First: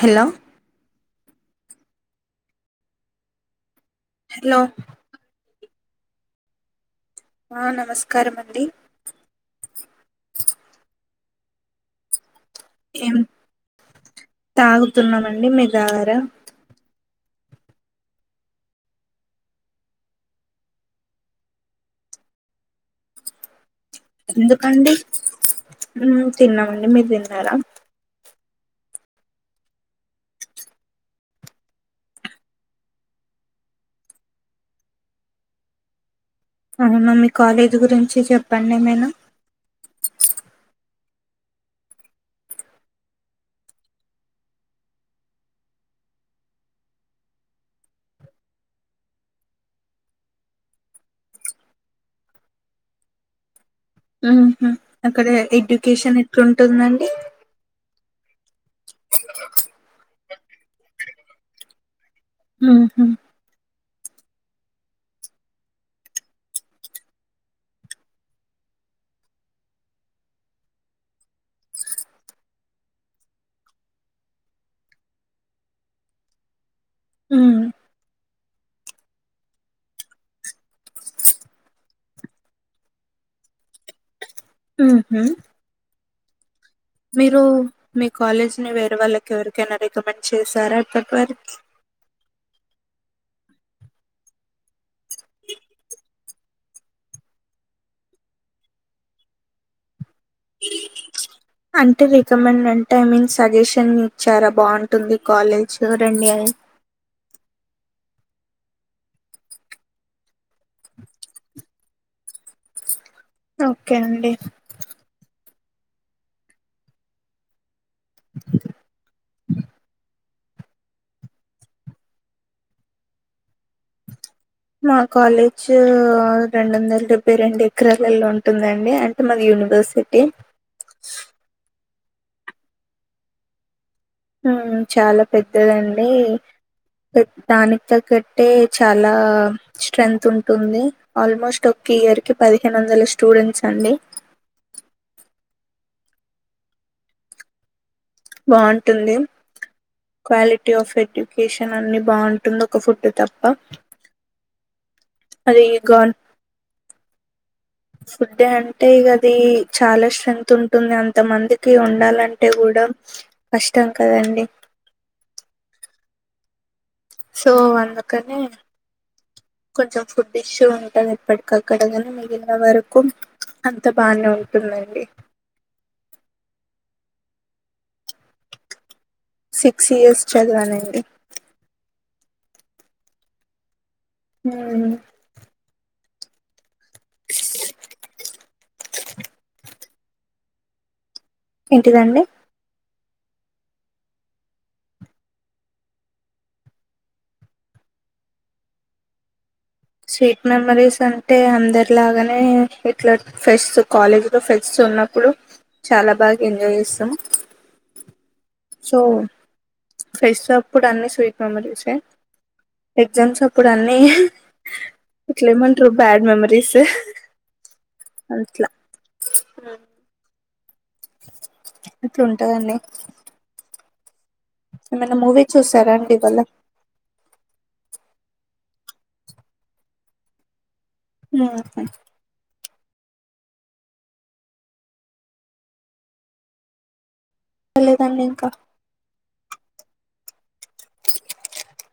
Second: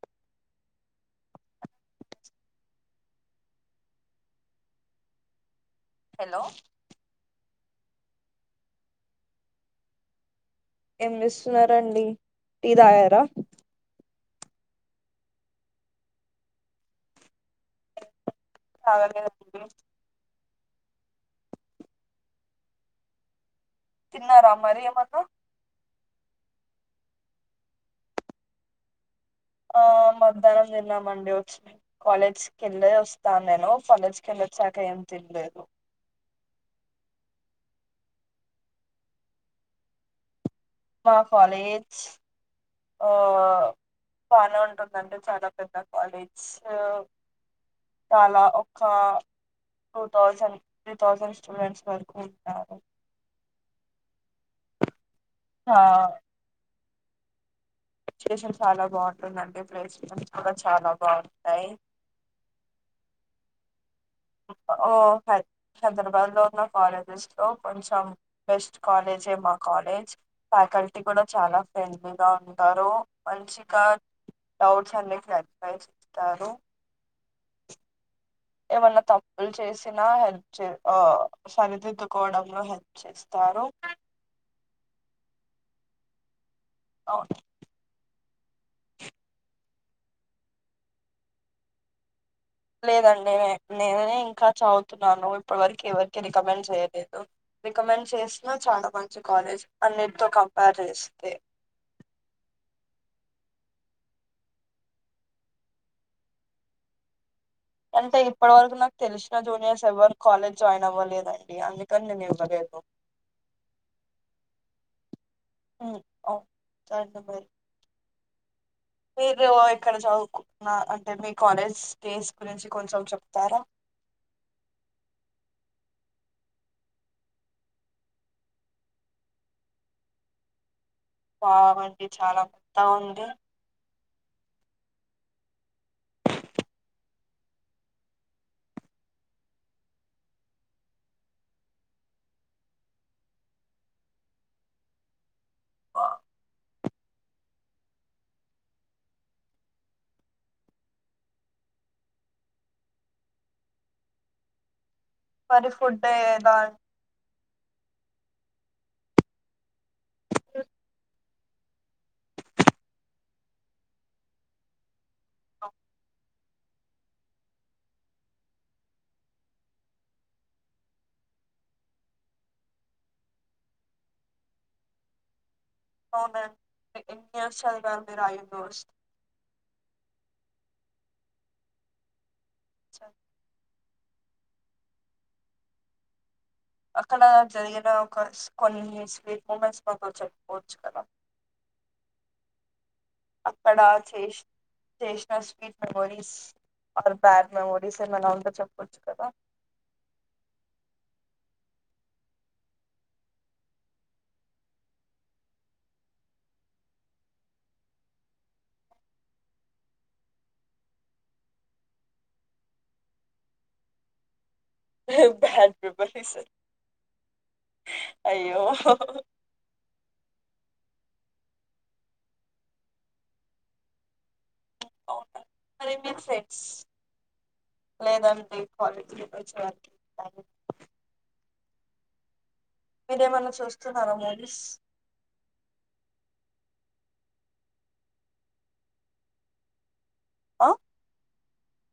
Hello hello hello ఆ నమస్కారం అండి ఏం చేస్తున్నారండి టీ ఏం తాగారా తాగుతున్నామండి మీరు తాగారా తాగలేదు అండి తిన్నారా మరి ఏమన్నా ఉమ్ తిన్నామండి మీరు తిన్నారా ఆ మధ్యాహ్నం తిన్నామండి వచ్చి కాలేజీకి వెళ్లి వస్తాను నేను కాలేజీకి వెళ్లి వచ్చాక ఏం తినలేదు అవునా మీ కాలేజీ గురించి చెప్పండి మేను మా కాలేజ్ ఆ బానే ఉంటుందండి చాలా పెద్ద కాలేజ్ చాలా ఒక two thousand three thousand students వరకు ఉంటారు ఉహు అక్కడ ఆ ఎడ్యుకేషన్ ఎట్లుంటుందండి ఎడ్యుకేషన్ చాలా బాగుంటుందండీ ప్లేస్మెంట్స కూడా చాలా బాగుంటాయి ఉహు ఓ హైదరాబాద్ లో ఉన్న కాలేజెస్ లో కొంచెం బెస్ట్ కాలేజ్ మా కాలేజ్ ఫ్యాకల్టీ కూడా చాలా ఫ్రెండ్లీగా ఉంటారు మంచిగా డౌట్స్ అన్ని క్లారిఫై చేస్తారు ఉ ఏమన్నా తప్పులు చేసినా హెల్ప్ చే ఆ సరిదిద్దుకోవడంలో హెల్ చేస్తారు మ్ హు అవును. మీరు మీ కాలేజ్ ని వేరే వాళ్ళకి ఎవరికైనా రికమెండ్ చేశారా ఇప్పటి వరకు లేదండి నేనే ఇంకా చదువుతున్నాను ఇప్పటి వరకు ఎవరికి రికమెండ్ చేయలేదు రికమెండ్ చేసినా చాలా మంచి కాలేజ్ అన్ని అంటే రికమెండ్ అంటే ఐ మీన్ సో సజెషన్ ఇచ్చారా బాగుంటుంది కాలేజ్ రండి అని అంటే ఇప్పటి వరకు నాకు తెలిసిన జూనియర్స్ ఎవ్వరు కాలేజ్ జాయిన్ అవ్వలేదండి అందుకని నేను ఇవ్వలేదు ఒకే అండి [unintelligible] మీరు ఎక్కడ చదువుకున్న అంటే మీ కాలేజ్ డేస్ గురించి కొంచెం చెప్తారా మా కాలేజ్ రెండు వందల డెబ్బై రెండు ఎకరాలలో ఉంటుందండి అంటే మాది యూనివర్సిటీ వావ్ అండి చాలా పెద్దగా ఉంది చాలా పెద్దదండి దానికి తగ్గట్టే చాలా స్ట్రెంత్ ఉంటుంది ఆల్మోస్ట్ ఒక ఇయర్ కి పదిహేను వందల స్టూడెంట్స్ అండి బాగుంటుంది క్వాలిటీ ఆఫ్ ఎడ్యుకేషన్ అన్ని బాగుంటుంది ఒక ఫుడ్ తప్ప అది మరి ఫుడ్ గవర్నమెంట్ ఏదా ఫుడ్ అంటే అది చాలా స్ట్రెంత్ ఉంటుంది అంతమందికి ఉండాలంటే కూడా కష్టం కదా అండి సో అందుకనే కొంచెం ఫుడ్ ఇష్యూ ఉంటుంది ఇప్పటిక అక్కడగానే మిగిలిన వరకు అంత బానే ఉంటుందండి అవునా ఎన్ని ఇయర్స్ చదివావు సిక్స్ ఇయర్స్ చదివాను [inaudible] హు అక్కడ జరిగిన ఒక కొన్ని స్వీట్ మూమెంట్స్ మాతో చెప్పుపోవచ్చు కదా ఏంటిదండి అక్కడ చే చేసిన స్వీట్ మెమోరీస్ ఆ బ్యాడ్ మెమోరీస్ మ ఉ చెప్పుచ్చు కదా స్వీట్ మెమరీస్ అంటే అందరిలాగానే ఇట్లా ఫ్రెస్ట్స్ కాలేజీలో ఫ్రెష్స్ ఉన్నప్పుడు చాలా బాగా ఎంజాయ్ చేస్తాం సో ఫ్రెష్స్ అప్పుడు అన్ని స్వీట్ మెమరీసే ఎగ్జామ్స్ అప్పుడు అన్నీ బ్యాడ్ పేపర్ స అయ్యో అట్లా అట్లుంటందండి ఏమనా అవునా మూవీ చూసారా మరి అండి ఇవాళ లేదండి కాలేజీ కూడా చడానికి ఇ ఆ సా మీరేమన్నా చూస్తున్నారా మూవీస్ తెలిదండి ఇంకా ఆ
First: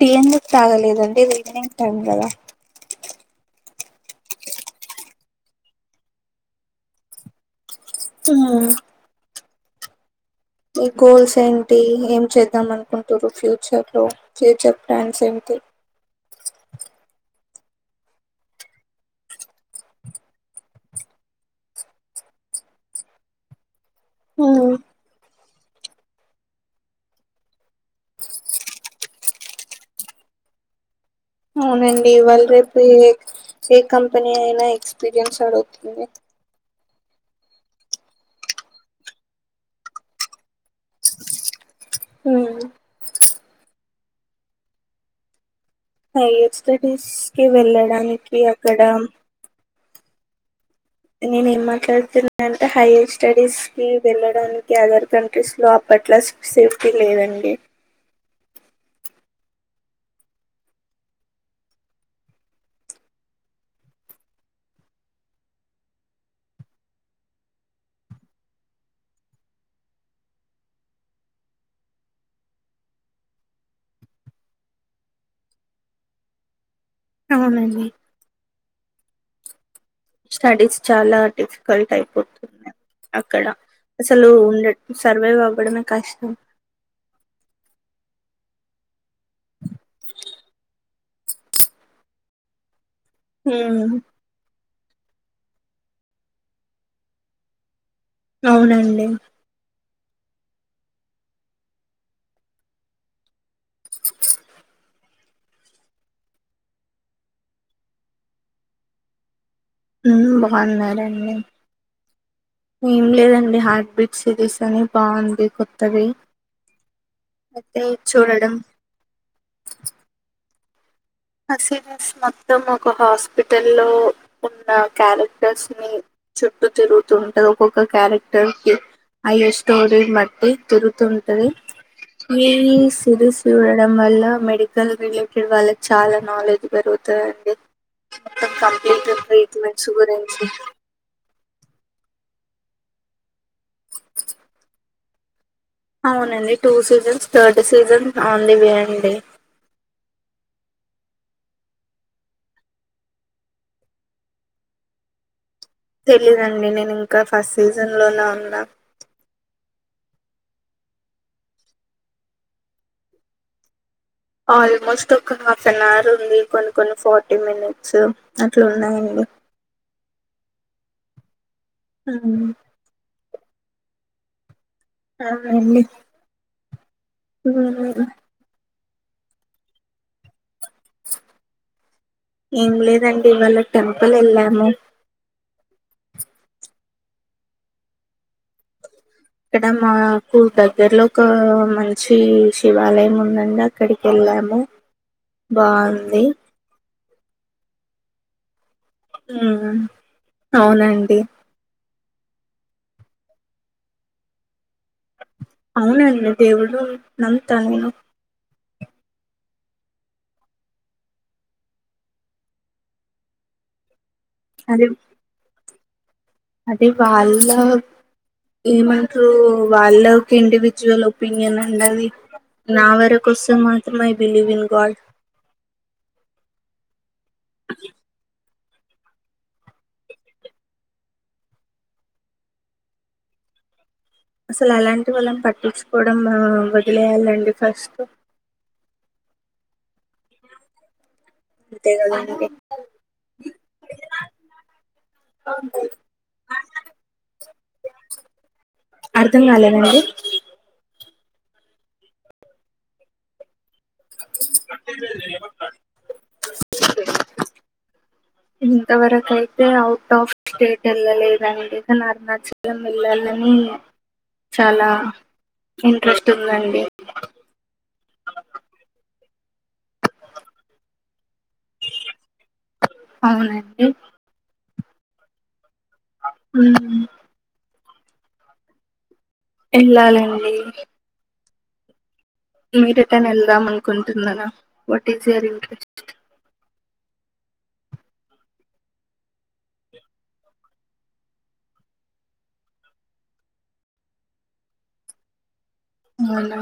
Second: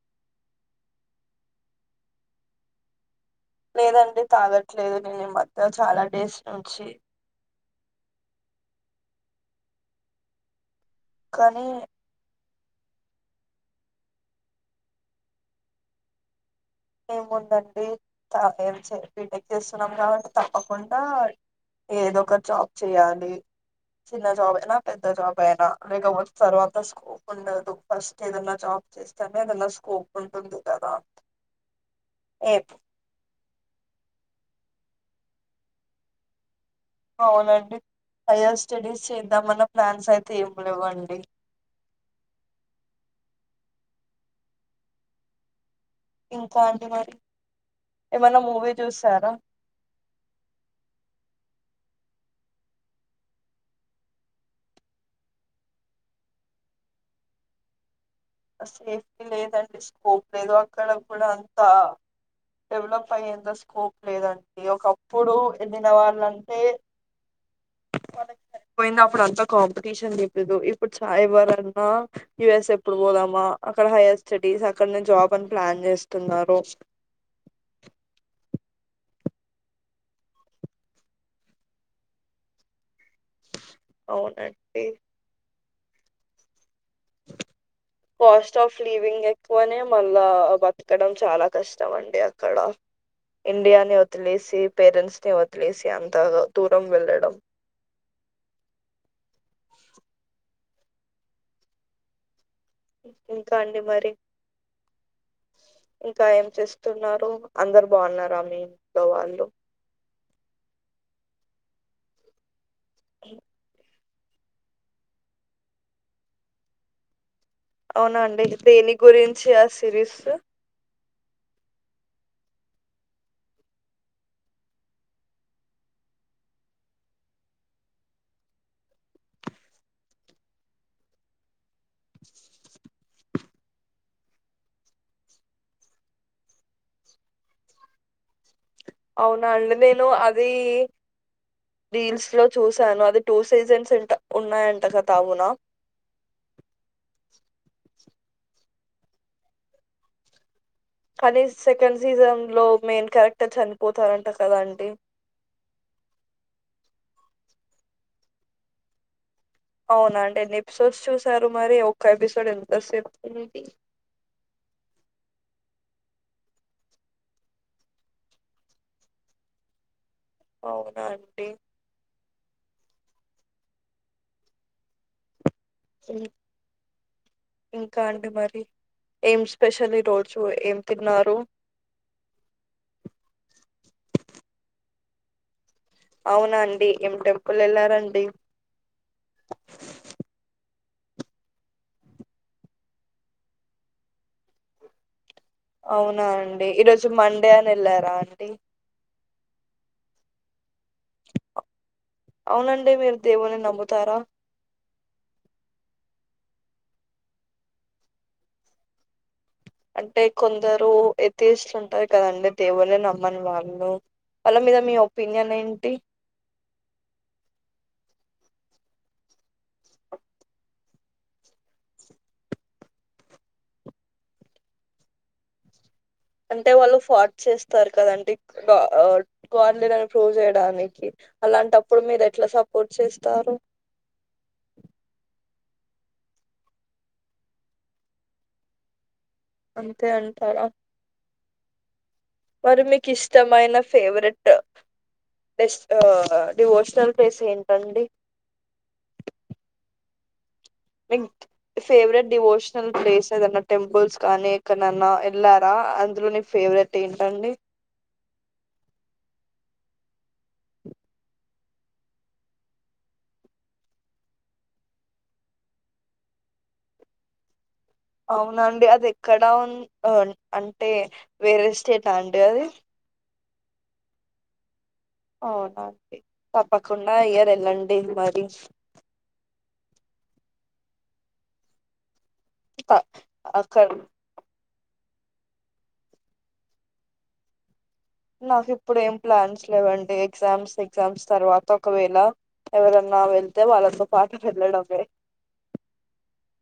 టీం బుక్ తాగలేదండి ఈవినింగ్ టైమ్ దదా లేదండి తాగట్లేదు నేను ఈ మధ్య చాలా డేస్ నుంచి ఆ ఈ గోల్స్ కానీ ఏంటి ఏం చే అనుకుంటుారు ఫ్యూచర్ లో ఫ్యూచర్ ప్లాన్స్ ఏమి ఏముందండి ఏం బిటెక్ చేస్తున్నాం కాబట్టి తప్పకుండా ఏదో ఒక జాబ్ చేయాలి చి చాప ఉమ్ ఎనా పద్ద చాప పైనా లేకపోతే తర్వాత స్కూప్ ఉండదు ఫస్ట్ ఏదన్నా జాబ్ చేస్ తమేదలా స్కోప్ ఉంటుంది కదా అవునండి వాళ్లు ఏ రేపు ఏ కంపెనీ ఏదయినా ఎక్స్పీరియన్స్ అడుగుతుంది అవునండి హైయర్ స్టడీస్ చేద్దామన్న ప్లాన్స్ అయితే ఏం లెవ్వండి ఉమ్ హైయర్ ఇంకా అండి స్టడీస్ మరి కి వెళ్ళడానికి ఏమన్నా మూవీ అక్కడ చూసారా నేను ఏం మాట్లాడుతున్నాంటే హైయర్ స్టడీస్ కి వెళ్ళడానికి అదర్ కంట్రీస్ లో అప్పట్లా సేఫ్టీ లేదండి సేఫ్టీ లేదండి స్కోప్ లేదు అక్కడ కూడా అంత డెవలప్ అయ్యేంత స్కోప్ లేదండి ఒకప్పుడు ఎళ్ళిన వాళ్లంటే వాళ్ళకి సరిపోయింది అప్పుడు అంత కాంపిటీషన్ లేదు ఇప్పుడు చాయిబర్ అన్నా యుఎస్ ఎప్పుడు పోదాం మా అక్కడ హైయర్ స్టడీస్ అక్కడనే జాబ్ అని ప్లాన్ చేస్తున్నారు అవునండి స్టడీస్ చాలా డిఫికల్ట్ అయిపోతుంది అక్కడ అసలు ఉండ అవునండి సర్వైవ్ అవ్వడమే కష్టం కాస్ట్ ఆఫ్ లివింగ్ ఎక్కువనే మళ్ళా బతకడం చాలా కష్టం అండి అక్కడ ఉమ్ ఇండియానేే వదిలేసి పేరెంట్స్ ని వదిలేసి అంత గా దూరం వెళ్ళడం అవునండి ఇంకా అండి మరి ఇంకా ఏం చేస్తున్నారు అందరు బాగున్నారా మీ ఇంట్లో వాళ్ళు మ్మ్ బాగున్నారండి మీన్ లేదండి హార్ట్ బీట్ సిరీస్ అని బాగుంది కొత్తది అయితే అవునండి చూడడం దేని గురించి ఆ సిరీస్ ఆ సిరీస్ మొత్తం ఒక హాస్పిటల్ లో ఉన్న క్యారెక్టర్స్ ని చుట్టూ తిరుగుతుంటది ఒక్కొక్క క్యారెక్టర్ కి అయ్యే స్టోరీని బట్టి తిరుతుంటది ఈ సిరీస్ చూడడం వల్ల మెడికల్ రిలేటెడ్ వాళ్ళక్ చాలా నాలెడ్జ్ పెరుగుతాయండి ఇంకికం అవునా అండి నేను అది రీల్స్ లో చూసాను అది టూ సీజన్స్ అంట ఉన్నాయంట కదా అవునా అవునండి two seasons third season only బీ అండి కానీ సెకండ్ సీజన్ లో మెయిన్ క్యారెక్టర్ చనిపోతారంట కదా అండి తెలీదండి నేను ఇంకా ఫస్ట్ సీజన్ లోనే ఉన్నా అవునా అండి ఎన్ని ఎపిసోడ్స్ చూసారు మరి ఒక్క ఎపిసోడ్ ఎంత సేపుంది ఆల్మోస్ట్ ఒక హాఫ్ అన్ అవర్ ఉంది కొన్ని కొన్ని ఫార్టీ మినిట్స్ అట్లా ఉన్నాయండి అవునా అండి ఊమ్ అ అండి ఇం- ఇంకా మ్మ్ అండి మరి ఏం స్పెషల్ ఈ రోజు ఏం తిన్నారు ఏం లేదండి ఇవాళ టెంపుల్ ఏళ్ళాము అవునా అండి ఏం టెంపుల్ ఏళ్లారండి. ఇక్కడ మాకు దగ్గర్లో ఒక మంచి శివాలయం ఉందండి అక్కడికి ఏళ్ళాము అవునా అండి ఈరోజు మం డే అని ఏల్లరా ఆంటీ అవునండి అవునండి మీరు దేవున్నీ నమ్ముతారా అవునండి దేవుడు నమ్ముతను అంటే కొందరు ఎత్తేస్తుంటారు కదండి దేవుల్లని నమ్మని వాళ్ళు వాళ్ళ మీద అదే మీ ఒపీనియన్ ఏం టి అదే వాళ్ళ ఏమంటారు. వాళ్ళకి ఇండివిజువల్ ఒపీనియన్ అండి ఆది నా వరకు వస్తే మాత్రం ఐ బిలీవ్ ఇన్ గాడ్ అంటే వాళ్ళు ఫార్ట్ చేస్తారు. కదండి గా ఆ గాడ్ లేదని ప్రూవ్ చేయడానికి అలాంటప్పుడు మీరు ఎట్లా సపోర్ట్ చేస్తారు. అసలు అలాంటి వాళ్ళని పట్టిచ్చు కోవడం వదిలేయాలండి ఫస్ట్ అంతే అంటారా అంతే కదండి మరి మీకు ఇష్టమైన ఫేవరెట్ డెస్ట్ డేవోషనల్ ప్లేస్ ఏంటండి ఇ మీ ఫేవరెట్ డివోషనల్ ప్లేస్ ఏదన్న టెంపుల్స్ కానీ ఎక్కనన్నా ఎళ్లారా అందులో నీ ఫేవరెట్ ఏంటండి. ఇంతవరకు అయితే అవుట్ ఆఫ్ స్టేట్ ఏళ్ళలేదండి. కానీ అరుణాచలం వెళ్లా లని చాలా ఇంట్రెస్ట్ ఉందండి. అవునండి. అది ఎక్కడా ఉ అంటే వేరే స్టేట అండి అది అవునండి ఆ అండి మ్మ్. తప్పకుండా ఇయర్ ఏల్లండి కే మరి ఎల్లాలండి మీరే త- టన్న ఏళ్దాం అక్కడ అనుకుంటున్నరా వాట్ ఇజ యువర్ ఇంట్రెస్ట్ నాకు ఇప్పుడు ఏం ప్లాన్స్ లేవండి. ఎగ్జామ్స్ ఎగ్జామ్స్ తర్వాత ఒకవేళ ఎవరన్నా వెళ్తే వాళ్ళతో పాటు వెళ్ళడమే మన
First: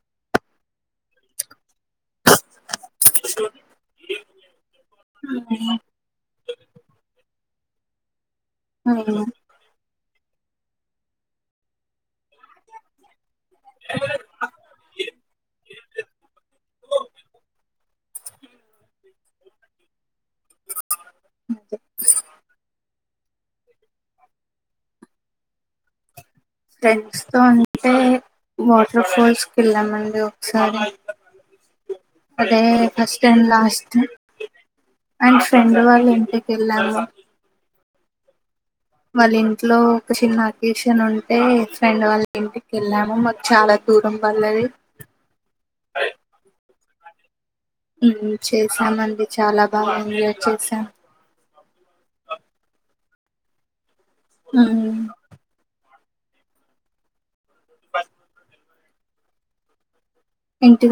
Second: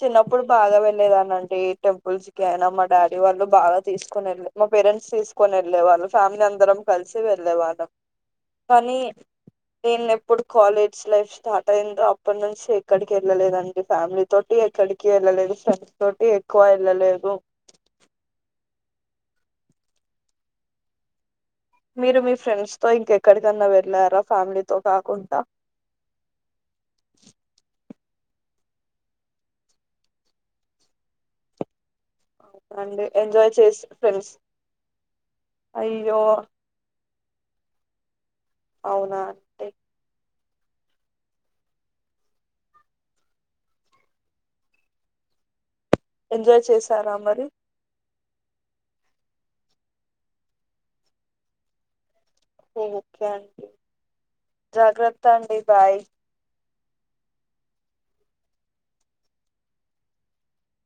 చిన్నప్పుడు బాగా వెళ్లేదాన్ని అండి టెంపుల్స్ కి అయిన మా డాడీ వాళ్ళు బాగా తీసుకొని ఏళ్లే మా పేరెంట్స్ తీసుకొని ఏళ్ళే వాళ్ళు ఫ్యామిలీ అందరం. కలిసి వేల్ ల్లేవాల్లం కానీ ఏం లె ఇప్పుడు కాలేజ్ లైఫ్ స్టార్ట్ అయిందో అప్పటి నుంచి ఎక్కడికి ఏళ్ ళ్ళలేదండి ఫ్యామిలీ తోటి ఎక్కడికి ఏళ్ళలేదు. ఫ్రెండ్స్ తోటి ఎక్కువ ఏళ్ళలేదు. మీరు మీ ఫ్రెండ్స్ తో ఇంకె ఇక్కడికన్నా వెళ్ళారా ఫ్యామిలీతోకాకుండా స్టెస్ త అంటే వాటర్ ఫాల్స్ క వెళ్ళామండి ఒకసారి అదే అవునండి ఫస్ట్ అండ్ ఎంజాయ్ చేసి లాస్ట్ ఫ్రెండ్స్ అండ్ ఫ్రెండ్ వాళ్ళు అయ్యో ఇంటికి వెళ్ళాము అవునా వాళ్ళ అండి ఇంట్లో ఒక చిన్న వెకేషన్ ఉంటే ఫ్రెండ్ వాళ్ళ ఇంటికి వెళ్ళాము మాకు చాలా దూరం వళ్లది ఎంజాయ్ చేసారా మరి చేసామ అండి చాలా బాగా ఎంజాయ్ చేసాం ఓకేం జాగ్రత్తతా అండి బాయ్ బస్ ఎంటి మ